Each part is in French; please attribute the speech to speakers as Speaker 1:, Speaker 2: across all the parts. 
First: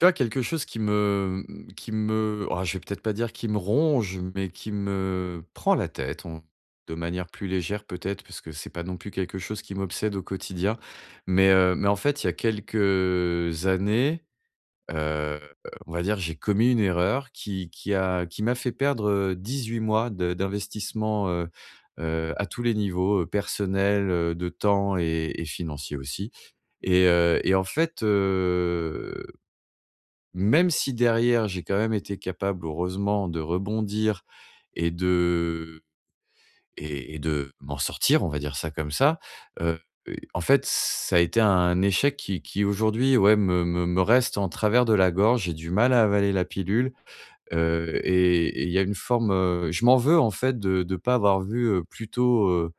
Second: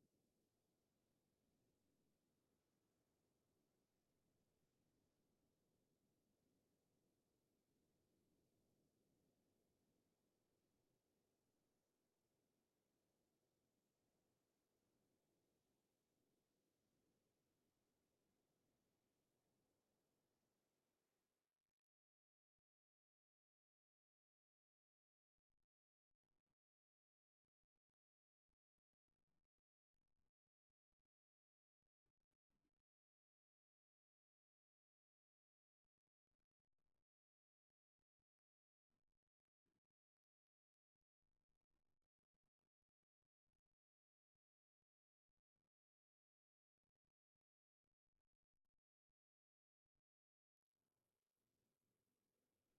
Speaker 1: Tu vois, quelque chose qui me, mmh, qui me ah, je vais peut-être pas dire qui me ronge mais qui me prend la tête, on de manière plus légère peut-être, parce que c'est pas non plus quelque chose qui m'obsède au quotidien mais heu, mais en fait, il y a quelques années, heu, on va dire, j'ai commis une erreur qui qui a qui m'a fait perdre, heu, 18 mois de d'investissement, heu heu, à tous les niveaux, heu, personnel, heu, de temps et et financier aussi et heu et en fait, heu, même si derrière j'ai quand même été capable, heureusement, de rebondir et de et et de m'en sortir, on va dire ça comme ça. Heu heu, en fait, ça a été un échec qui qui aujourd'hui, ouais, me me me reste en travers de la gorge. J'ai du mal à avaler la pilule, heu et et il y a une forme, heu je m'en veux en fait de de pas avoir vu, heu, plus tôt, heu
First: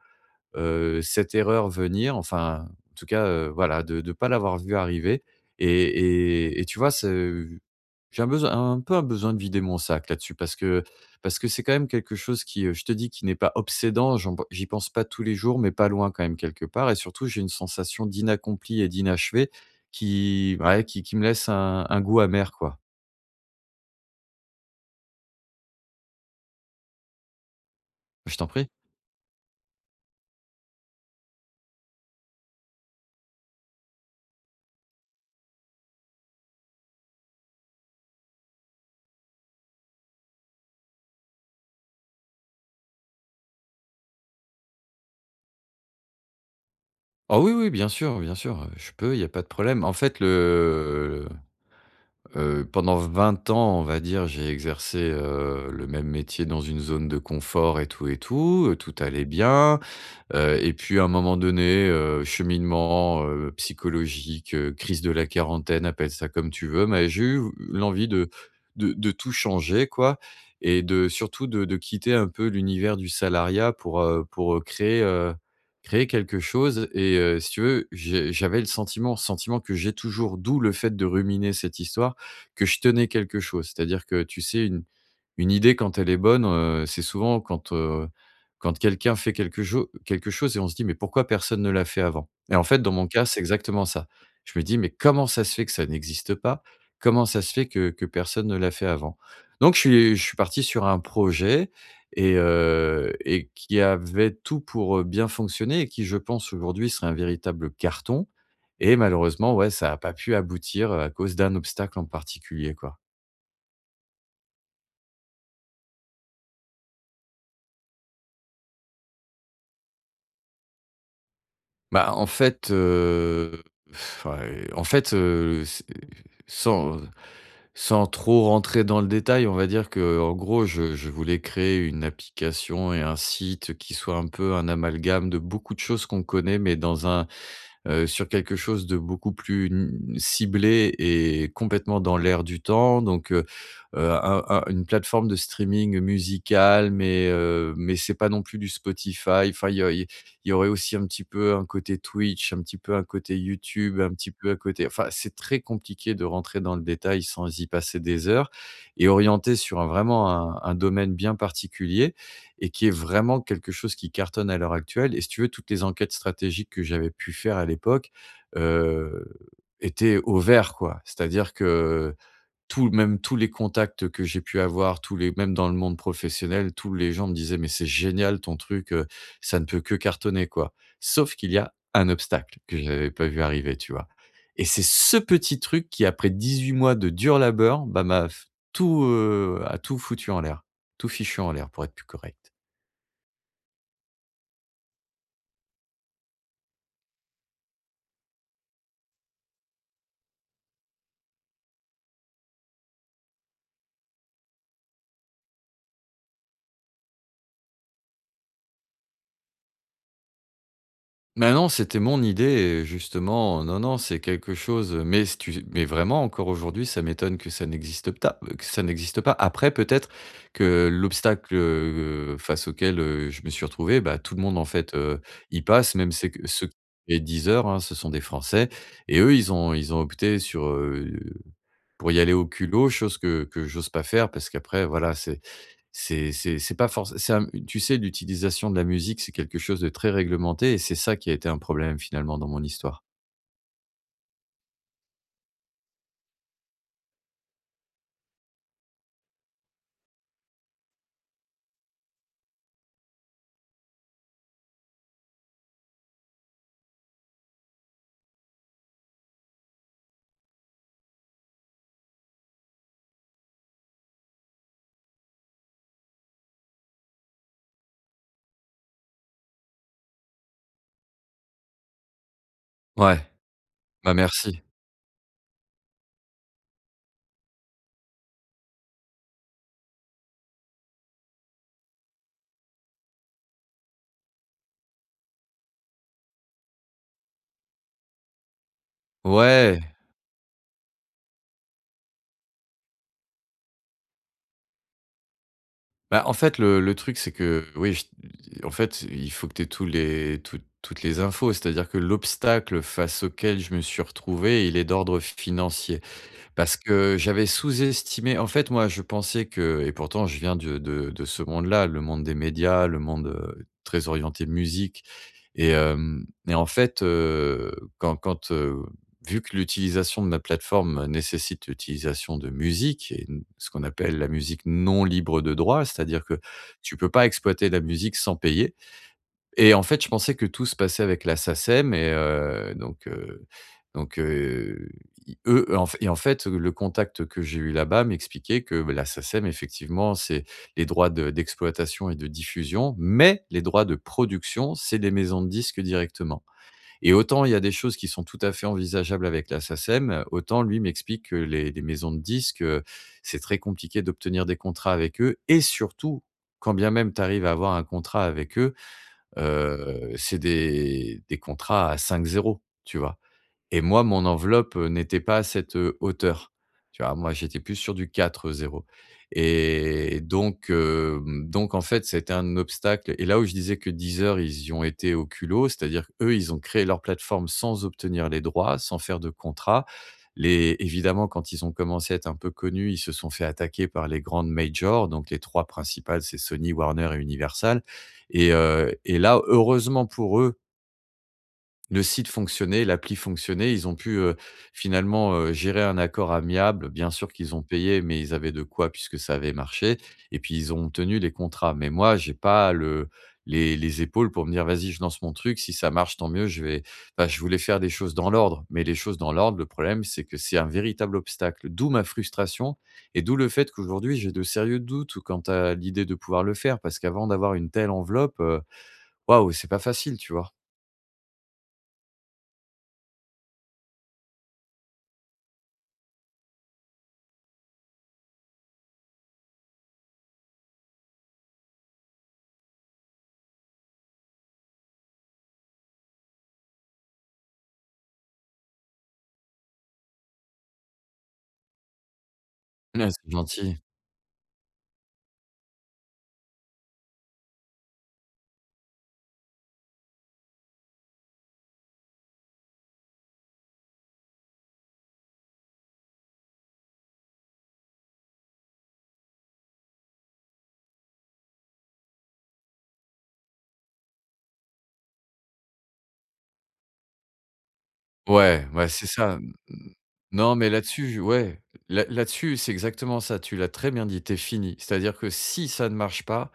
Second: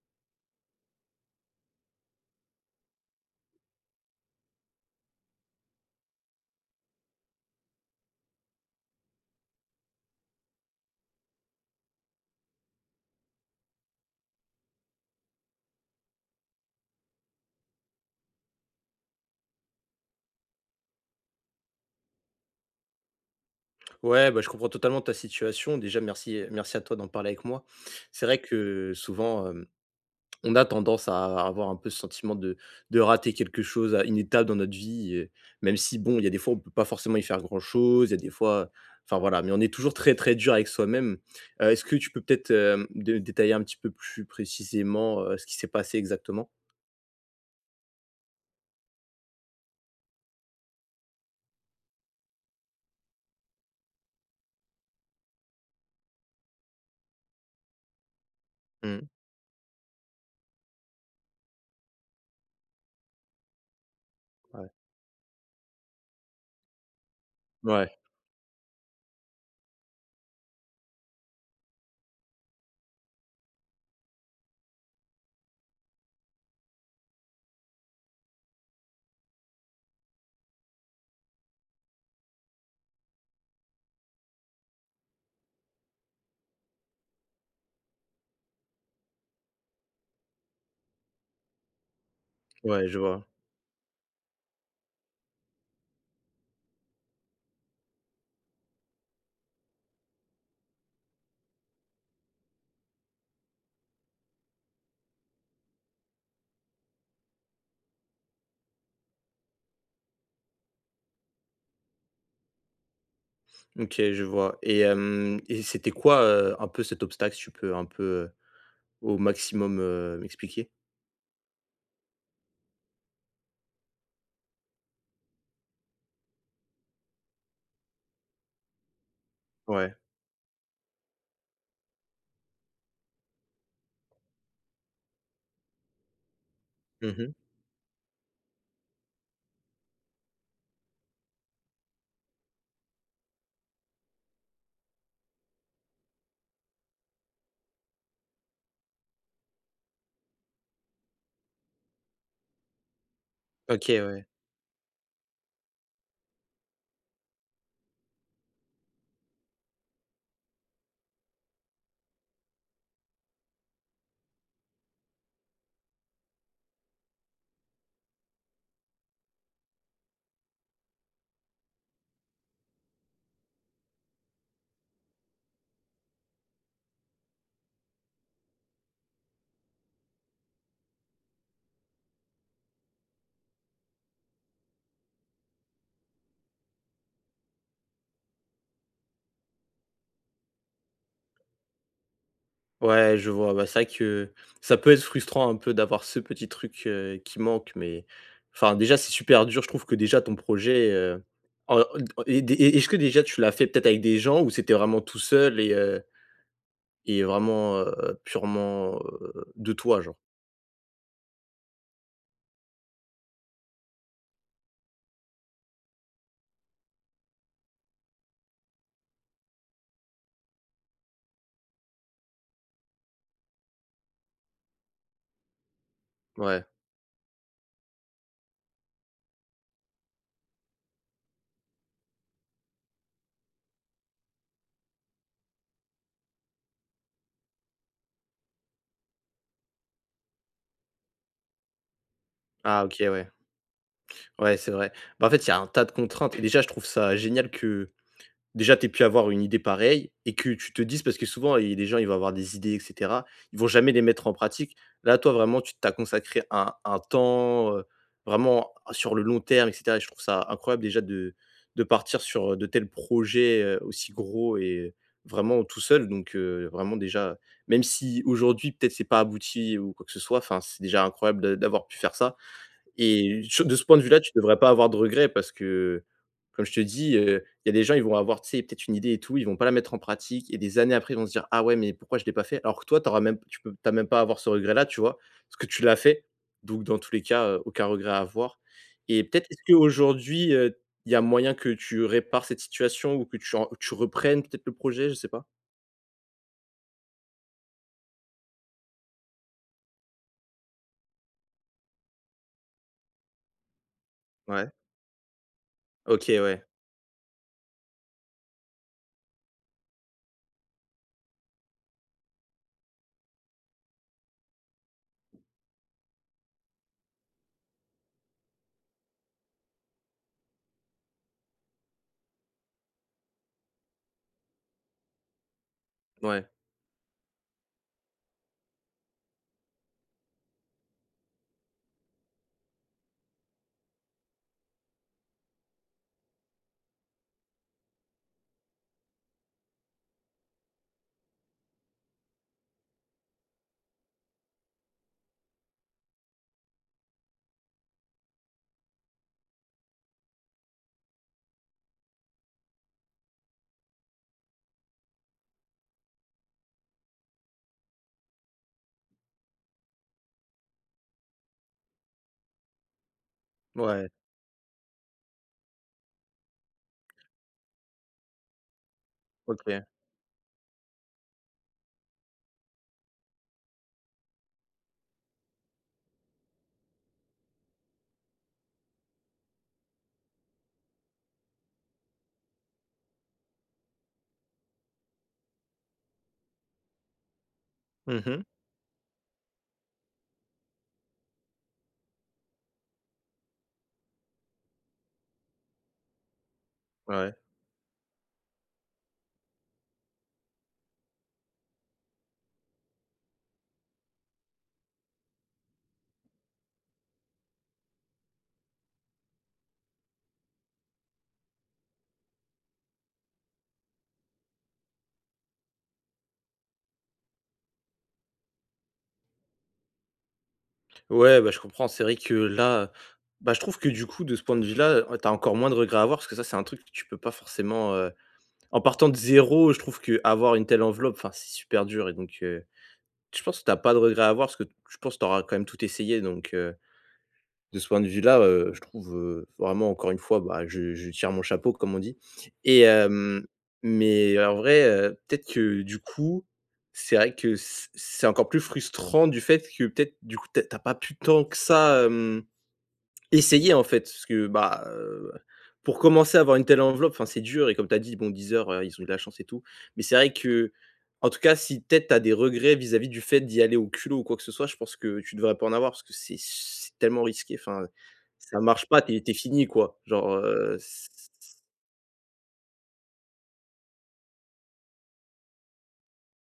Speaker 1: heu, cette erreur venir. Enfin, en tout cas, heu, voilà, de de pas l'avoir vu arriver et et et tu vois, c'est v j'ai un besoin un peu un besoin de vider mon sac là-dessus. Parce que parce que c'est, quand même, quelque chose qui, heu, je te dis, qui n'est pas obsédant. J'en b j'y pense pas tous les jours mais pas loin, quand même, quelque part et surtout j'ai une sensation d'inaccompli et d'inachevé qui ouais, qui qui me laisse un un goût amer, quoi.
Speaker 2: Ouais, bah, je comprends totalement ta situation. Déjà merci merci à toi d'en parler avec moi. C'est
Speaker 1: Je
Speaker 2: vrai
Speaker 1: t'en prie.
Speaker 2: que souvent, hem, on a tendance à avoir un peu ce sentiment de de rater quelque chose, à une étape dans notre vie et même si, bon, il y a des fois on peut pas forcément y faire grand chose, il y a des fois enfin voilà, mais on est toujours très, très dur avec soi-même. Heu, est-ce que tu peux peut-être, hem, de détailler un petit peu plus précisément, heu, ce qui s'est passé exactement?
Speaker 1: Oh oui oui, bien sûr bien sûr, heu, je peux, il y a pas de problème. En fait le, heu, pendant 20 ans, on va dire, j'ai exercé, heu, le même métier dans une zone de confort et tout et tout, heu, tout
Speaker 2: Mmh.
Speaker 1: allait bien. Heu et puis, à un moment donné, heu, cheminement, heu, psychologique,
Speaker 2: Ouais.
Speaker 1: heu, crise de la quarantaine, appelle ça comme tu veux, mais j'ai eu ve
Speaker 2: Mouais.
Speaker 1: l'envie de de de tout changer, quoi et de surtout de de quitter un peu l'univers du salariat pour, heu, pour, heu, créer, heu, créer quelque chose et heu, si tu veux, j'ai j'avais le sentiment, sentiment que j'ai toujours, d'où le fait de ruminer cette histoire, que je tenais quelque chose. C'est-à-dire que, tu sais, une une idée quand elle est bonne, heu, c'est souvent quand, heu, quand quelqu'un fait quelque cho quelque chose et on se dit: «Mais pourquoi personne ne l'a fait avant?» et en fait,
Speaker 2: Ouais,
Speaker 1: dans
Speaker 2: je
Speaker 1: mon cas,
Speaker 2: vois.
Speaker 1: c'est exactement ça. Je me dis: «Mais comment ça se fait que ça n'existe pas? Comment ça se fait que que personne ne l'a fait avant?» Donc, je suis je suis parti sur un projet et heu et qui avait tout pour, heu, bien fonctionner et qui, je pense, aujourd'hui, serait un véritable carton et malheureusement, ouais, ça a pas pu aboutir, heu, à cause d'un obstacle en particulier, quoi.
Speaker 2: OK, je vois et hem et c'était quoi, heu, un peu cet obstacle? Si tu peux un peu, heu, au maximum, heu, m'expliquer?
Speaker 1: Ben, en fait, heu, enfin, heu, en fait, heu, c'est sans sans sans trop rentrer dans le détail, on va dire,
Speaker 2: Ouais.
Speaker 1: qu'en gros je je voulais créer une application et un site qui soit un peu un amalgame de beaucoup de choses qu'on connaît mais dans
Speaker 2: Mmh
Speaker 1: un,
Speaker 2: mh.
Speaker 1: heu sur quelque chose de beaucoup plus, hem, ciblé et complètement dans l'air du temps. Donc heu heu, un un une plateforme de streaming musical mais, heu, mais c'est pas non plus du Spotify enfin, il y a il y il y aurait aussi un petit peu un côté Twitch, un petit peu un côté
Speaker 2: OK,
Speaker 1: YouTube, un
Speaker 2: ouais.
Speaker 1: petit peu un côté, enfin, c'est très compliqué de rentrer dans le détail sans y passer des heures et orientée sur vraiment un un domaine bien particulier et qui est vraiment quelque chose qui cartonne à l'heure actuelle et si tu veux, toutes les enquêtes stratégiques que j'avais pu faire à l'époque, heu, étaient au vert, quoi. C'est-à-dire que tout même tous les contacts que j'ai pu avoir tous les même dans le monde professionnel, tous les gens me disaient: «Mais c'est génial ton truc, heu, ça ne peut que cartonner quoi». Sauf qu'il y a un obstacle, que je n'avais pas vu arriver, tu vois? Et c'est ce petit truc qui après 18 mois de dur labeur, ben m'a f tout, heu, a tout foutu en l'air, tout fichu en l'air, pour être plus correct.
Speaker 2: Ouais, je vois, ouais c'est vrai que ça peut être frustrant un peu d'avoir ce petit truc, heu, qui manque mais, enfin, déjà c'est super dur, je trouve que déjà ton projet, heu, en en et des et et est-ce que déjà, tu l'as fait peut-être avec des gens? Où c'était vraiment tout seul et heu et vraiment, heu, purement, heu, de toi, genre?
Speaker 1: Mais non, c'était mon idée et justement, non, non, c'est quelque chose mais si tu mais vraiment, encore aujourd'hui, ça m'étonne que ça n'existe ta que ça n'existe pas. Après, peut-être, que l'obstacle, heu heu, face auquel, heu, je me suis retrouvé, bah, tout le monde, en fait, heu, y passe, même c'est que
Speaker 2: Ouais.
Speaker 1: ceux les Deezer, hein, ce sont des Français et eux, ils ont ils ont opté sur heu, pour y aller au culot, chose que que j'ose pas faire, parce qu'après, voilà, c'est c'est c'est c'est pas forcé c'est un tu sais, l'utilisation de la musique, c'est quelque chose de très réglementé et c'est ça, qui a été un problème, finalement dans mon
Speaker 2: Ah
Speaker 1: histoire.
Speaker 2: OK, ouais. Ouais c'est vrai. Beh, en fait, il y a un tas de contraintes et déjà, je trouve ça génial que, déjà tu aies pu avoir une idée pareille et que tu te dises, parce que souvent il y a des gens ils vont avoir des idées et cetera, ils vont jamais les mettre en pratique. Là, toi, vraiment tu tu as consacré un un temps, heu, vraiment sur le long terme et cetera et je trouve ça, incroyable déjà de de partir sur de tels projets, heu, aussi gros et vraiment tout seul, donc, heu, vraiment, déjà, même si aujourd'hui peut-être c'est pas abouti ou quoi que ce soit, enfin, c'est déjà incroyable d d'avoir pu faire ça.
Speaker 1: Ouais,
Speaker 2: Et tu v de ce point de
Speaker 1: bah
Speaker 2: vue-là, tu devrais
Speaker 1: merci.
Speaker 2: pas avoir de regrets parce que, comme je te dis, heu, il y a des gens, ils vont avoir, tu sais, peut-être une idée et tout, ils vont pas la mettre en pratique et des années après ils vont se dire: «Ah ouais, mais pourquoi je l'ai pas fait?» Alors que toi tu auras même tu peux tu as même pas avoir ce regret là, tu vois? Parce que tu l'as fait. Donc dans tous les cas, heu, aucun regret à avoir. Et peut-être, est-ce que
Speaker 1: Ouais!
Speaker 2: qu'aujourd'hui, heu, il y a moyen que tu répares cette situation ou que tu en tu reprennes peut-être le projet, je sais pas?
Speaker 1: Bah, en fait, le le truc c'est que oui, ch en fait, c il faut que tu aies tous les toutes toutes les infos, c'est-à-dire que l'obstacle face auquel je me suis
Speaker 2: Ouais.
Speaker 1: retrouvé, il est d'ordre f financier.
Speaker 2: OK, ouais.
Speaker 1: Parce que j'avais sous-estimé en fait, moi, je pensais que et pourtant je viens du de de ce monde-là, le monde des médias, le monde, heu, très orienté musique. Et hem et en fait, heu, quand quand, heu, vu que l'utilisation de la plateforme nécessite l'utilisation de musique et d ce qu'on appelle la musique non libre de droit, c'est-à-dire que,
Speaker 2: Ouais.
Speaker 1: tu peux pas exploiter la musique sans payer. Et en fait, je pensais que tout se passait avec la SACEM et heu, donc, heu, donc, heu, i eux, et en fait et en fait, le contact que j'ai eu là-bas, m'expliquait que, bah, la SACEM, effectivement, c'est les droits de d'exploitation et de diffusion, mais les droits de production, c'est les maisons de disques directement. Et autant il y a des choses qui sont tout à fait envisageables avec la SACEM, autant lui, m'explique que les les maisons de disques, heu, c'est très compliqué d'obtenir des contrats avec eux. Et surtout, quand bien même tu arrives à avoir un contrat avec eux, heu, c'est des des contrats à 5 zéros, tu vois. Et moi,
Speaker 2: Ouais.
Speaker 1: mon enveloppe n'était pas à cette, heu, hauteur. Tu vois, moi, j'étais plus sur du 4 zéros
Speaker 2: OK.
Speaker 1: et donc, hem, donc en fait, ça a été un obstacle. Et là, où je disais que Deezer, ils y ont été au culot, c'est-à-dire, eux ils ont créé leur plateforme sans obtenir les droits, sans faire de contrat. Les évidemment, quand ils ont commencé à être un peu connus, ils se sont fait attaquer par les grandes majors, donc les 3 principales, c'est Sony, Warner et Universal.
Speaker 2: Mmh mh.
Speaker 1: Et heu et là, heureusement pour eux le site fonctionnait, l'appli fonctionnait. Ils ont pu, heu, finalement, heu, gérer un accord amiable, bien sûr
Speaker 2: Ouais.
Speaker 1: qu'ils ont payé mais ils avaient de quoi puisque ça avait marché. Et puis, ils ont tenu les contrats, mais moi, j'ai pas le les les épaules pour me dire: «Vas-y je lance mon truc, si ça marche tant mieux». Je vais bah, je voulais faire des choses dans l'ordre, mais les choses dans l'ordre le problème c'est que c'est un véritable obstacle. D'où ma frustration et d'où le fait qu'aujourd'hui j'ai de sérieux doutes ou quant à l'idée de pouvoir le faire, parce qu'avant d'avoir une telle enveloppe, heu, waouh, c'est pas facile, tu vois?
Speaker 2: Ouais, bah, je comprends c'est vrai que là, bah, je trouve que du coup, de ce point de vue-là, ouais, tu as encore moins de regrets à avoir parce que ça, c'est un truc que tu peux pas forcément, heu, en partant de 0, je trouve qu'avoir une telle enveloppe, enfin, c'est super dur et donc, heu, je pense que tu as pas de regrets à voir parce que je pense que tu auras quand même tout essayé, donc heu, de ce point de vue-là, heu, je trouve, heu, vraiment, encore une fois, beh, je je tire mon chapeau, comme on dit. Et
Speaker 1: Mai [unintelligible] c'est
Speaker 2: hem,
Speaker 1: gentil.
Speaker 2: mais en vrai, heu, peut-être que, du coup, c'est vrai que c'est c'est encore plus frustrant du fait que peut-être du coup tu as tu as pas pu tant que ça, hem, essayer, en fait. Parce que, bah heu, pour commencer à avoir une telle enveloppe, enfin, c'est dur et comme tu as dit bon, Deezer ils ont eu de la chance et tout, mais c'est vrai qu'en tout cas, si peut-être tu as des regrets, vis-à-vis du fait d'y aller au culot ou quoi que ce soit, je pense que tu devrais pas en avoir parce que c'est c'est tellement risqué, enfin, ça
Speaker 1: Ouais,
Speaker 2: marche
Speaker 1: ouais,
Speaker 2: pas
Speaker 1: c'est
Speaker 2: tu es tu es
Speaker 1: ça. M m
Speaker 2: fini quoi, genre,
Speaker 1: non, mais
Speaker 2: heu, s
Speaker 1: là-dessus, je
Speaker 2: s s
Speaker 1: ouais, là là-dessus, c'est exactement ça. Tu l'as très bien dit: «Tu es fini». C'est-à-dire que si ça ne marche pas,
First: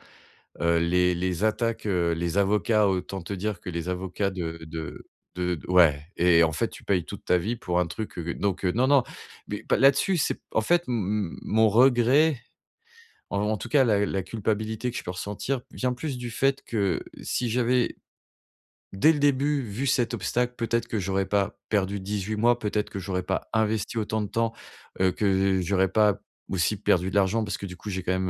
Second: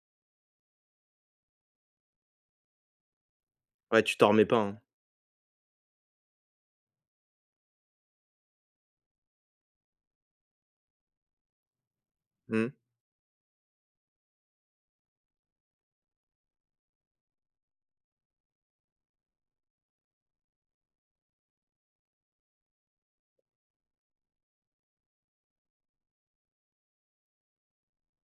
Speaker 1: heu, les les attaques, heu, les avocats, autant te dire que les
Speaker 2: Ouais tu t'en
Speaker 1: avocats
Speaker 2: remets pas,
Speaker 1: de
Speaker 2: hein.
Speaker 1: de de ouais et en fait, tu payes toute ta vie pour un truc, heu donc heu, non, non. Mais bah, là-dessus, c'est en fait, m m mon regret,
Speaker 2: Mmh.
Speaker 1: en en tout cas, la la culpabilité que je peux ressentir, vient plus du fait, que si j'avais, dès le début, vu cet obstacle, peut-être que j'aurais pas perdu 18 mois, peut-être que j'aurais pas investi autant de temps, heu, que j'aurais pas aussi perdu de l'argent parce que du coup, j'ai quand même,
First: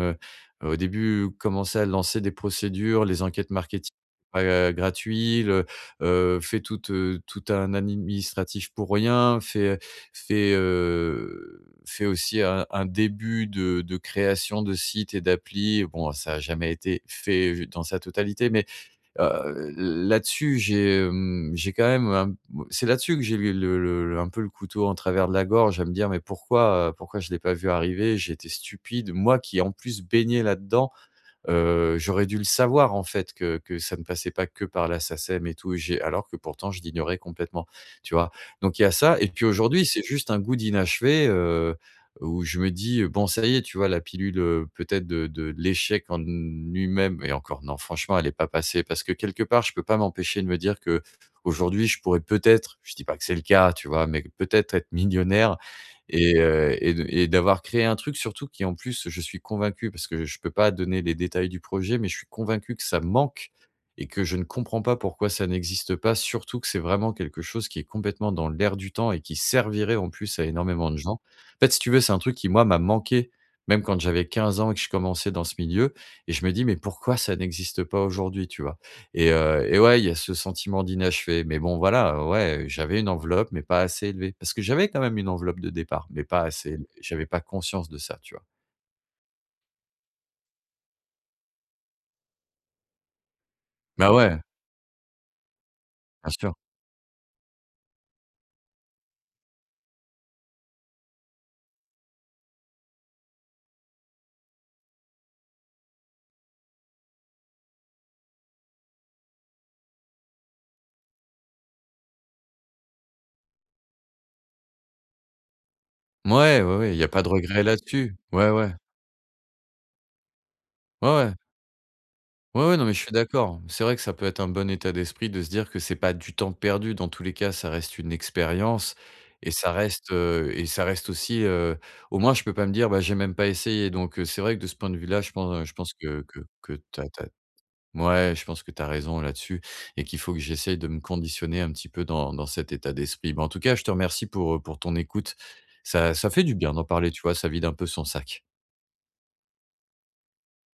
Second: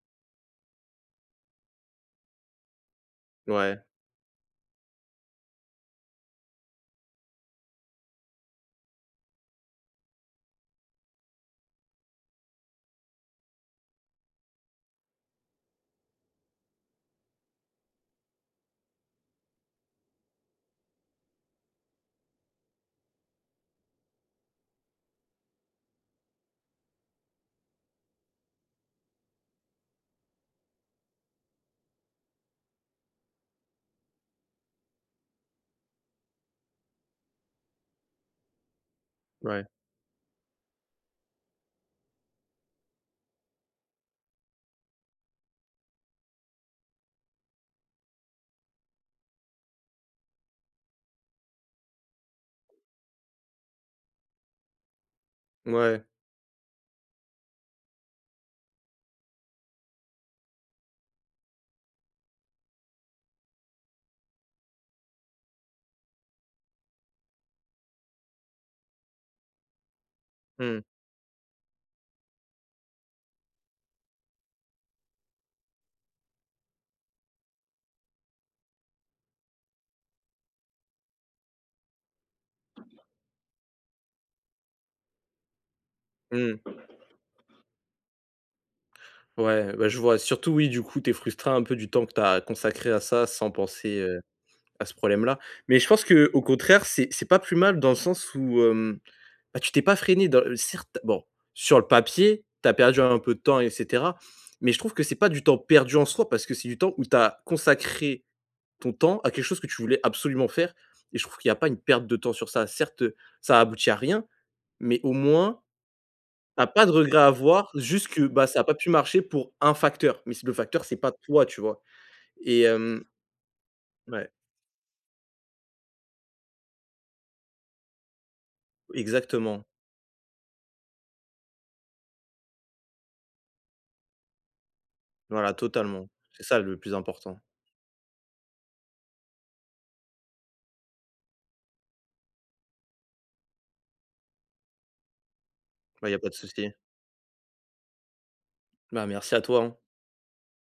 Speaker 1: heu, au début, commencé à lancer des procédures, les enquêtes
Speaker 2: Ouais.
Speaker 1: marketing, heu, gratuits le heu fait toute toute un administratif pour rien, fait fait, heu, fait aussi un un début de de création de sites et d'appli. Bon, ça a jamais été fait j dans sa totalité, mais, heu, l là-dessus, j'ai, hem, j'ai quand même un bah, c'est là-dessus que j'ai eu le le un peu le couteau en travers de la gorge à me dire: «Mais pourquoi, heu, pourquoi je l'ai pas vu arriver?» J'ai été stupide, moi qui en plus, baignais là-dedans, heu, j'aurais dû le savoir en fait que que ça ne passait pas que par la SACEM et tout et j'ai alors que pourtant je l'ignorais complètement, tu vois? Donc il y a ça et puis
Speaker 2: Ouais.
Speaker 1: aujourd'hui, c'est juste un goût d'inachevé, heu, où je me dis: «Bon, ça y est, tu vois la pilule, heu, peut-être de de l'échec en lui-même» et encore non franchement, elle est pas passée parce que quelque part, je peux pas m'empêcher de me dire qu'aujourd'hui, je pourrais peut-être je dis pas que c'est le cas, tu vois? Mais peut-être, être millionnaire
Speaker 2: Mouais.
Speaker 1: et heu et de et d'avoir créé un truc surtout qui en plus, je suis convaincu parce que je peux pas donner les détails du projet, mais je suis convaincu que ça manque et que je ne comprends pas pourquoi ça n'existe pas, surtout que c'est vraiment quelque chose qui est complètement dans l'air du temps et qui servirait en plus à
Speaker 2: Mmh mh.
Speaker 1: énormément de gens. En fait, si tu veux, c'est un truc qui moi, m'a manqué même quand j'avais 15 ans et que je commençais dans ce milieu et je me dis: «Mais pourquoi ça n'existe pas aujourd'hui?» Tu vois? Et heu et ouais, il y a ce sentiment d'inachevé. Mais bon, voilà, ouais, j'avais une enveloppe, mais pas assez élevée, parce que j'avais, quand même, une enveloppe de départ, mais pas
Speaker 2: Mmh.
Speaker 1: assez élevée. J'avais pas conscience de ça, tu vois?
Speaker 2: Ouais, bah, je vois, surtout oui du coup, tu es frustré un peu du temps que tu as consacré à ça, sans penser,
Speaker 1: Bah
Speaker 2: heu,
Speaker 1: ouais.
Speaker 2: à ce problème-là. Mais je pense
Speaker 1: Bien
Speaker 2: qu'au
Speaker 1: sûr.
Speaker 2: contraire c'est c'est pas plus mal dans le sens, où hem, bah, tu t'es pas freiné dans le certes, bon, sur le papier, tu as perdu un peu de temps et cetera mais je trouve que c'est pas du temps perdu en soi, parce que c'est du temps où tu as consacré ton temps à quelque chose que tu voulais absolument faire et je trouve qu'il y a pas une perte de temps sur ça. Certes ça a aboutit à rien, mais au moins,
Speaker 1: Mouais,
Speaker 2: tu as
Speaker 1: oui,
Speaker 2: pas
Speaker 1: oui,
Speaker 2: de
Speaker 1: il y a
Speaker 2: regret
Speaker 1: pas
Speaker 2: à
Speaker 1: de regret
Speaker 2: avoir
Speaker 1: là-dessus,
Speaker 2: jusque bah,
Speaker 1: ouais,
Speaker 2: ça a pas
Speaker 1: ouais.
Speaker 2: pu marcher pour 1 facteur mais si le facteur c'est
Speaker 1: Ouais,
Speaker 2: pas
Speaker 1: ouais.
Speaker 2: toi, tu vois? Et
Speaker 1: Oui, oui, non mais je
Speaker 2: hem
Speaker 1: suis d'accord, c'est vrai que ça peut
Speaker 2: Ouais.
Speaker 1: être un bon état d'esprit de se dire que c'est pas du temps perdu dans tous les cas, ça reste une expérience et
Speaker 2: Exactement.
Speaker 1: ça reste, heu et ça reste aussi, heu, au moins, je peux pas me dire: «Bah, j'ai même pas essayé». Donc, heu, c'est vrai que de ce point de vue-là je
Speaker 2: Voilà,
Speaker 1: pense je pense
Speaker 2: totalement,
Speaker 1: que que
Speaker 2: c'est ça
Speaker 1: que
Speaker 2: le plus
Speaker 1: tu as tu as
Speaker 2: important.
Speaker 1: ouais, je pense que tu as raison là-dessus et qu'il faut que j'essaye de me conditionner un petit peu dans dans cet état d'esprit. Ben, en tout cas, je te remercie pour, heu, pour ton écoute.
Speaker 2: Bah, il
Speaker 1: Ça
Speaker 2: y a pas
Speaker 1: ça
Speaker 2: de
Speaker 1: fait du
Speaker 2: souci.
Speaker 1: bien d'en parler, tu vois, ça vide un peu son sac.
Speaker 2: Ben, merci à toi, hein.